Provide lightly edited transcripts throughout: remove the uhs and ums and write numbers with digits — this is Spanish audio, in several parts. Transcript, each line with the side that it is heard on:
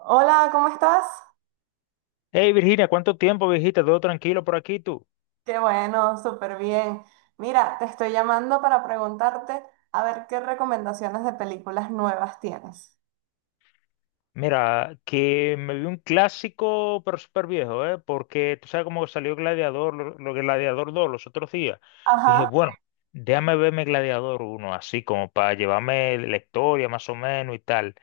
right: Hola, ¿cómo estás?
left: Hey Virginia, ¿cuánto tiempo, viejita? ¿Todo tranquilo por aquí tú?
right: Qué bueno, súper bien. Mira, te estoy llamando para preguntarte a ver qué recomendaciones de películas nuevas tienes.
left: Mira, que me vi un clásico, pero súper viejo, ¿eh? Porque tú sabes cómo salió Gladiador, lo que Gladiador dos los otros días. Y dije,
right: Ajá,
left: bueno, déjame verme Gladiador uno, así como para llevarme la historia más o menos y tal.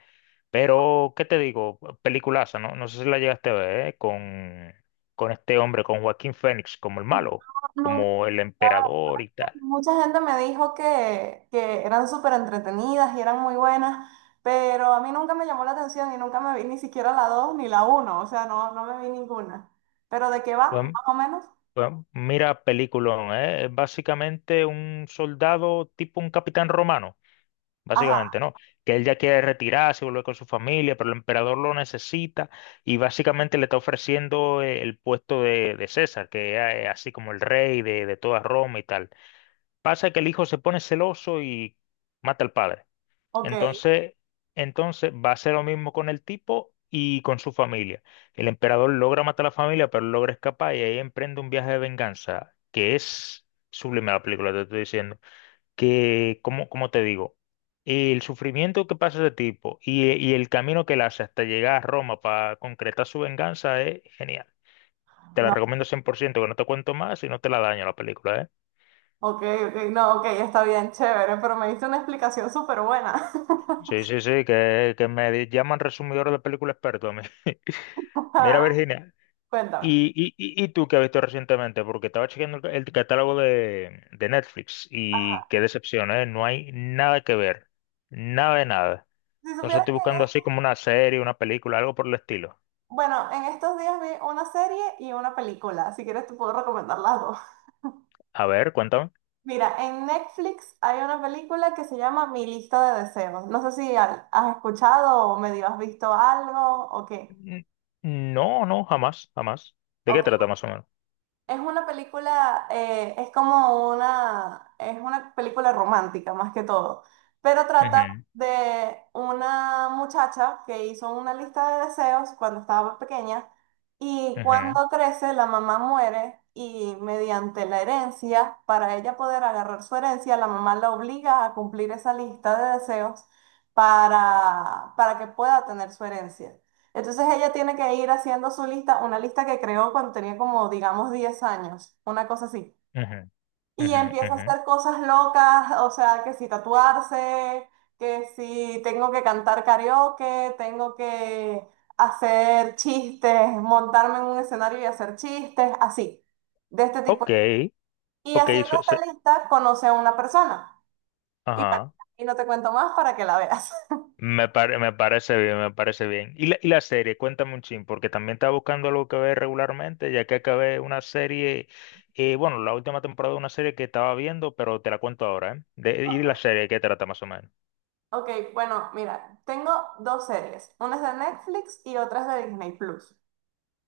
left: Pero, ¿qué te digo? Peliculaza, ¿no? No sé si la llegaste a ver, ¿eh? Con este hombre, con Joaquín Phoenix, como el malo,
right: nunca,
left: como el emperador y tal.
right: mucha gente me dijo que eran súper entretenidas y eran muy buenas, pero a mí nunca me llamó la atención y nunca me vi ni siquiera la 2 ni la uno, o sea, no, no me vi ninguna. ¿Pero de qué va,
left: Pues,
right: más o menos?
left: bueno, mira, peliculón, ¿eh? Es básicamente un soldado tipo un capitán romano, básicamente,
right: Ajá,
left: ¿no? Que él ya quiere retirarse, volver con su familia, pero el emperador lo necesita y básicamente le está ofreciendo el puesto de César, que es así como el rey de toda Roma y tal. Pasa que el hijo se pone celoso y mata al padre.
right: ok,
left: Entonces, entonces va a ser lo mismo con el tipo y con su familia. El emperador logra matar a la familia, pero logra escapar y ahí emprende un viaje de venganza, que es sublime la película, te estoy diciendo. Que, como te digo, el sufrimiento que pasa ese tipo y el camino que él hace hasta llegar a Roma para concretar su venganza es genial. Te la
right: no,
left: recomiendo 100%, que no te cuento más y no te la daño la película, ¿eh?
right: ok, ok, no, ok, está bien, chévere, pero me diste una explicación súper buena.
left: Sí, sí, sí, que, me llaman resumidor de película experto a mí. Mira, Virginia,
right: Cuéntame.
left: ¿Y tú qué has visto recientemente? Porque estaba chequeando el catálogo de Netflix y qué decepción, ¿eh? No hay nada que ver, nada de nada.
right: Si
left: Entonces
right: supieras
left: estoy
right: que,
left: buscando así como una serie, una película, algo por el estilo.
right: bueno, en estos días vi una serie y una película. Si quieres te puedo recomendar las dos.
left: A ver, cuéntame.
right: Mira, en Netflix hay una película que se llama Mi lista de deseos. No sé si has escuchado o medio has visto algo o qué.
left: N- No, no, jamás, jamás. ¿De qué trata más o menos?
right: Es una película, es una película romántica más que todo, pero trata
left: Ujú,
right: de una muchacha que hizo una lista de deseos cuando estaba pequeña y
left: ujú,
right: cuando crece la mamá muere y mediante la herencia, para ella poder agarrar su herencia, la mamá la obliga a cumplir esa lista de deseos para que pueda tener su herencia. Entonces ella tiene que ir haciendo su lista, una lista que creó cuando tenía como, digamos, 10 años, una cosa así.
left: ujú,
right: Y
left: ujú,
right: empieza a
left: ujú.
right: hacer cosas locas, o sea, que si tatuarse, que si tengo que cantar karaoke, tengo que hacer chistes, montarme en un escenario y hacer chistes, así, de este tipo.
left: Ok,
right: Y
left: ok,
right: haciendo esta lista conoce a una persona. Y bueno,
left: ajá.
right: y no te cuento más para que la veas.
left: Me parece bien, me parece bien. Y la serie, cuéntame un chin, porque también estaba buscando algo que ver regularmente, ya que acabé una serie, bueno, la última temporada de una serie que estaba viendo, pero te la cuento ahora, ¿eh? Y la serie, ¿qué trata más o menos?
right: Ok, bueno, mira, tengo dos series. Una es de Netflix y otra es de Disney Plus.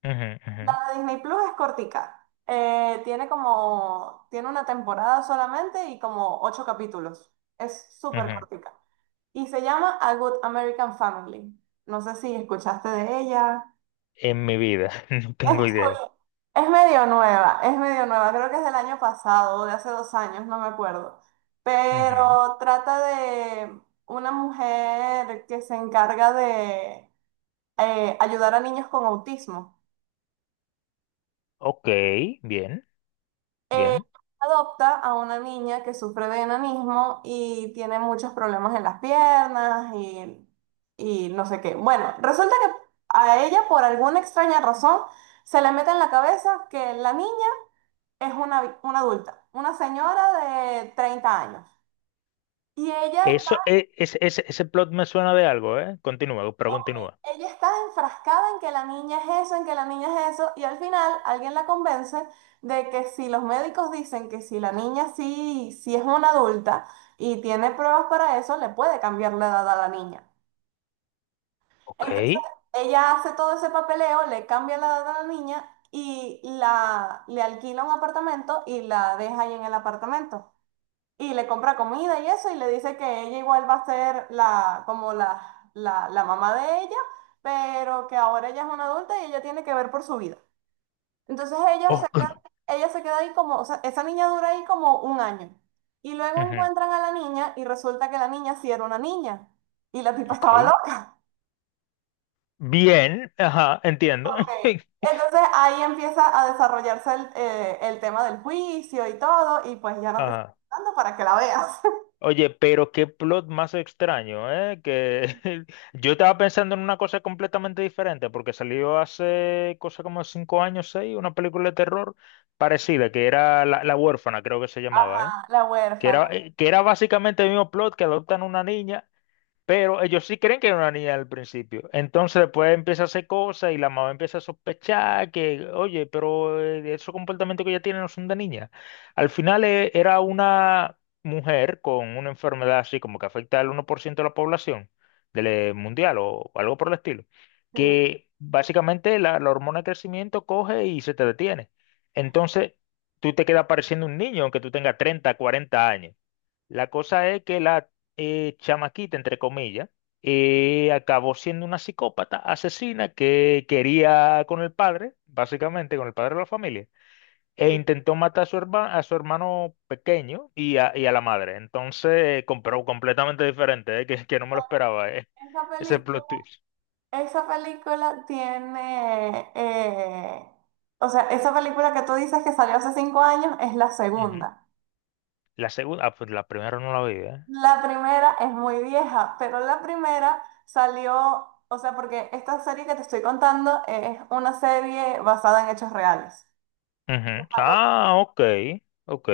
left: Ujú, ujú,
right: La de Disney Plus es cortica. Tiene una temporada solamente y como ocho capítulos. Es súper
left: ujú.
right: cortica. Y se llama A Good American Family. No sé si escuchaste de ella.
left: En mi vida, no tengo idea.
right: Estoy- es medio nueva, creo que es del año pasado, o de hace 2 años, no me acuerdo.
left: Ujú.
right: Pero trata de una mujer que se encarga de ayudar a niños con autismo.
left: Ok, bien,
right: Eh,
left: bien.
right: adopta a una niña que sufre de enanismo y tiene muchos problemas en las piernas y no sé qué. Bueno, resulta que a ella, por alguna extraña razón, se le mete en la cabeza que la niña es una adulta, una señora de 30 años. Y ella está.
left: Eso, e- ese plot me suena de algo, ¿eh? Continúa, pero
right: Ok,
left: continúa.
right: ella está enfrascada en que la niña es eso, en que la niña es eso, y al final alguien la convence de que si los médicos dicen que si la niña sí, sí es una adulta y tiene pruebas para eso, le puede cambiar la edad a la niña.
left: Ok,
right: Entonces, ella hace todo ese papeleo, le cambia la edad a la niña y le alquila un apartamento y la deja ahí en el apartamento. Y le compra comida y eso, y le dice que ella igual va a ser la, como la mamá de ella, pero que ahora ella es una adulta y ella tiene que ver por su vida. Entonces
left: ok.
right: ella se queda ahí como, o sea, esa niña dura ahí como un año. Y luego
left: Ujú,
right: encuentran a la niña y resulta que la niña sí era una niña. Y la tipa estaba
left: ok.
right: loca.
left: Bien, ajá, entiendo.
right: Ok. Entonces ahí empieza a desarrollarse el tema del juicio y todo, y pues ya no te estoy
left: Ajá.
right: contando para que la veas.
left: Oye, pero qué plot más extraño, ¿eh? Que yo estaba pensando en una cosa completamente diferente, porque salió hace cosa como 5 años, seis, una película de terror parecida, que era La huérfana, creo que se llamaba, ¿eh?
right: Ajá, la
left: Que
right: huérfana.
left: era, eh, que era básicamente el mismo plot que adoptan una niña pero ellos sí creen que era una niña al principio. Entonces después empieza a hacer cosas y la mamá empieza a sospechar que, oye, pero esos comportamientos que ella tiene no son de niña. Al final era una mujer con una enfermedad así como que afecta al 1% de la población del mundial o algo por el estilo,
right: Sí,
left: que básicamente la hormona de crecimiento coge y se te detiene. Entonces tú te quedas pareciendo un niño aunque tú tengas 30, 40 años. La cosa es que la chamaquita, entre comillas, acabó siendo una psicópata asesina que quería con el padre, básicamente con el padre de la familia, e
right: sí.
left: intentó matar a su hermano pequeño y a la madre. Entonces, pero completamente diferente, que no me lo esperaba,
right: Esa
left: ese plot
right: película,
left: twist.
right: esa película tiene, o sea, esa película que tú dices que salió hace 5 años es la
left: Ujú.
right: segunda.
left: La segunda, ah, pues la primera no la vi.
right: La primera es muy vieja, pero la primera salió, o sea, porque esta serie que te estoy contando es una serie basada en hechos reales.
left: Ujú. Ah, ok, ok,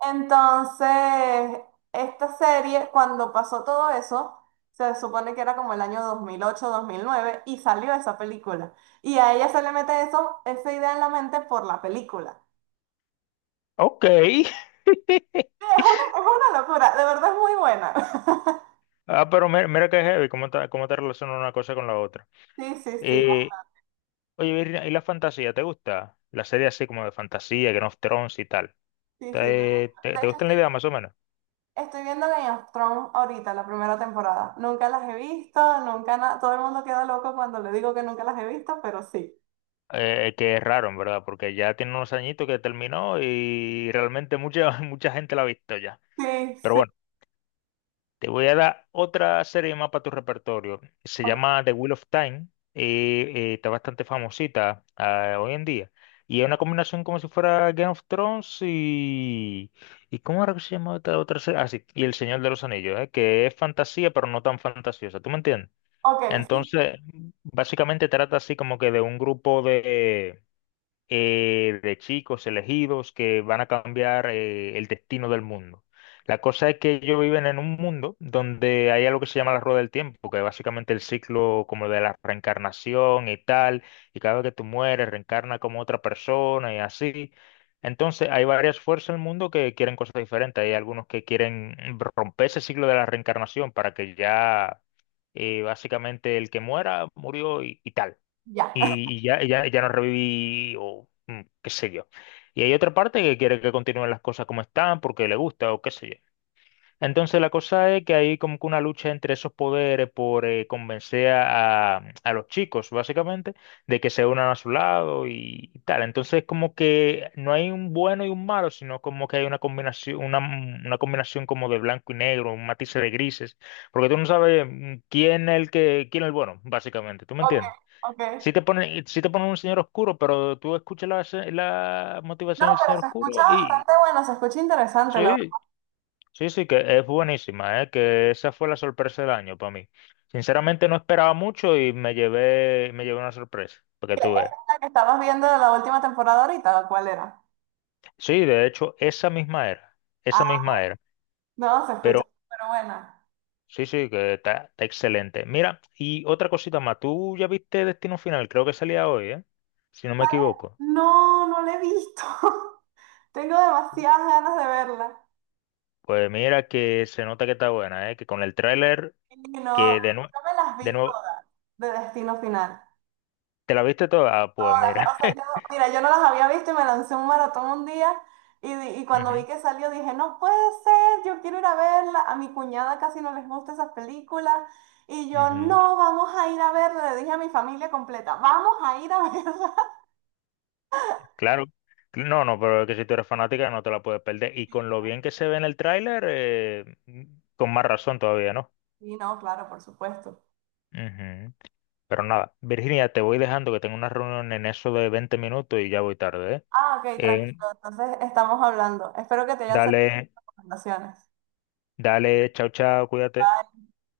right: Entonces, esta serie, cuando pasó todo eso, se supone que era como el año 2008 2009 y salió esa película. Y a ella se le mete eso, esa idea en la mente por la película.
left: ok.
right: Sí, es una locura, de verdad es muy buena.
left: Ah, pero mira, que heavy, cómo te relaciona una cosa con la otra.
right: Sí, sí, sí, va.
left: Eh, Oye, Virginia, ¿y la fantasía? ¿Te gusta? La serie
right: Sí,
left: así como de fantasía, Game of Thrones y tal.
right: sí, sí, me
left: ¿Te,
right: gusta.
left: te,
right: De
left: te
right: hecho,
left: gusta la
right: estoy,
left: idea más o menos?
right: estoy viendo Game of Thrones ahorita, la primera temporada. Nunca las he visto, nunca nada. Todo el mundo queda loco cuando le digo que nunca las he visto, pero sí.
left: Que es raro, en verdad, porque ya tiene unos añitos que terminó y realmente mucha, mucha gente la ha visto ya.
right: Sí,
left: Pero
right: sí.
left: bueno. Te voy a dar otra serie más para tu repertorio. Se
right: Ok,
left: llama The Wheel of Time. Está bastante famosita hoy en día. Y es una combinación como si fuera Game of Thrones y... ¿Y cómo era que se llama esta otra serie? Ah, sí, y El Señor de los Anillos, que es fantasía, pero no tan fantasiosa. ¿Tú me entiendes?
right: ok, sí,
left: Entonces, básicamente trata así como que de un grupo de chicos elegidos que van a cambiar el destino del mundo. La cosa es que ellos viven en un mundo donde hay algo que se llama la rueda del tiempo, que es básicamente el ciclo como de la reencarnación y tal, y cada vez que tú mueres, reencarna como otra persona y así. Entonces, hay varias fuerzas en el mundo que quieren cosas diferentes. Hay algunos que quieren romper ese ciclo de la reencarnación para que ya básicamente el que muera murió y tal
right: ya.
left: y ya, ya, ya no reviví o qué sé yo. Y hay otra parte que quiere que continúen las cosas como están porque le gusta o qué sé yo. Entonces la cosa es que hay como que una lucha entre esos poderes por convencer a los chicos, básicamente, de que se unan a su lado y tal. Entonces como que no hay un bueno y un malo, sino como que hay una combinación, una combinación como de blanco y negro, un matiz de grises, porque tú no sabes quién es el bueno, básicamente. ¿Tú me
right: Ok,
left: entiendes?
right: ok.
left: Si te ponen un señor oscuro, pero tú escuchas la
right: No,
left: motivación del
right: pero
left: señor
right: se
left: oscuro
right: escucha
left: y
right: bastante bueno, se escucha interesante la verdad.
left: sí, sí, sí, que es buenísima, ¿eh? Que esa fue la sorpresa del año para mí. Sinceramente no esperaba mucho y me llevé una sorpresa, porque
right: ¿Esa
left: tú
right: es
left: ves.
right: la que estabas viendo de la última temporada ahorita? ¿O cuál era?
left: Sí, de hecho, esa misma era, esa
right: Ah,
left: misma era,
right: no, se
left: pero
right: escucha súper buena.
left: sí, sí, que está excelente. Mira, y otra cosita más, tú ya viste Destino Final, creo que salía hoy, ¿eh? Si no me
right: ¿Vale?
left: equivoco.
right: No, no la he visto. Tengo demasiadas ganas de verla.
left: Pues mira que se nota que está buena, ¿eh? Que con el tráiler.
right: Y no,
left: Que de nuevo,
right: yo me las
left: de
right: vi
left: nuevo,
right: todas de Destino Final.
left: ¿te la viste toda? Ah, pues
right: Jodas,
left: mira.
right: o sea, yo, mira, yo no las había visto y me lancé un maratón un día y cuando vi
left: Ujú,
right: que salió dije, no puede ser, yo quiero ir a verla. A mi cuñada casi no les gusta esas películas y yo,
left: ujú.
right: no, vamos a ir a verla. Le dije a mi familia completa, vamos a ir a verla.
left: Claro. No, no, pero es que si tú eres fanática no te la puedes perder. Y con lo bien que se ve en el tráiler, con más razón todavía, ¿no?
right: Y no, claro, por supuesto.
left: Ujú. Pero nada, Virginia, te voy dejando que tengo una reunión en eso de 20 minutos y ya voy tarde,
right: Ah, ok,
left: ¿eh? Eh,
right: tranquilo. Entonces estamos hablando. Espero que te hayan servido
left: Dale,
right: las recomendaciones.
left: dale, chao, chao, cuídate.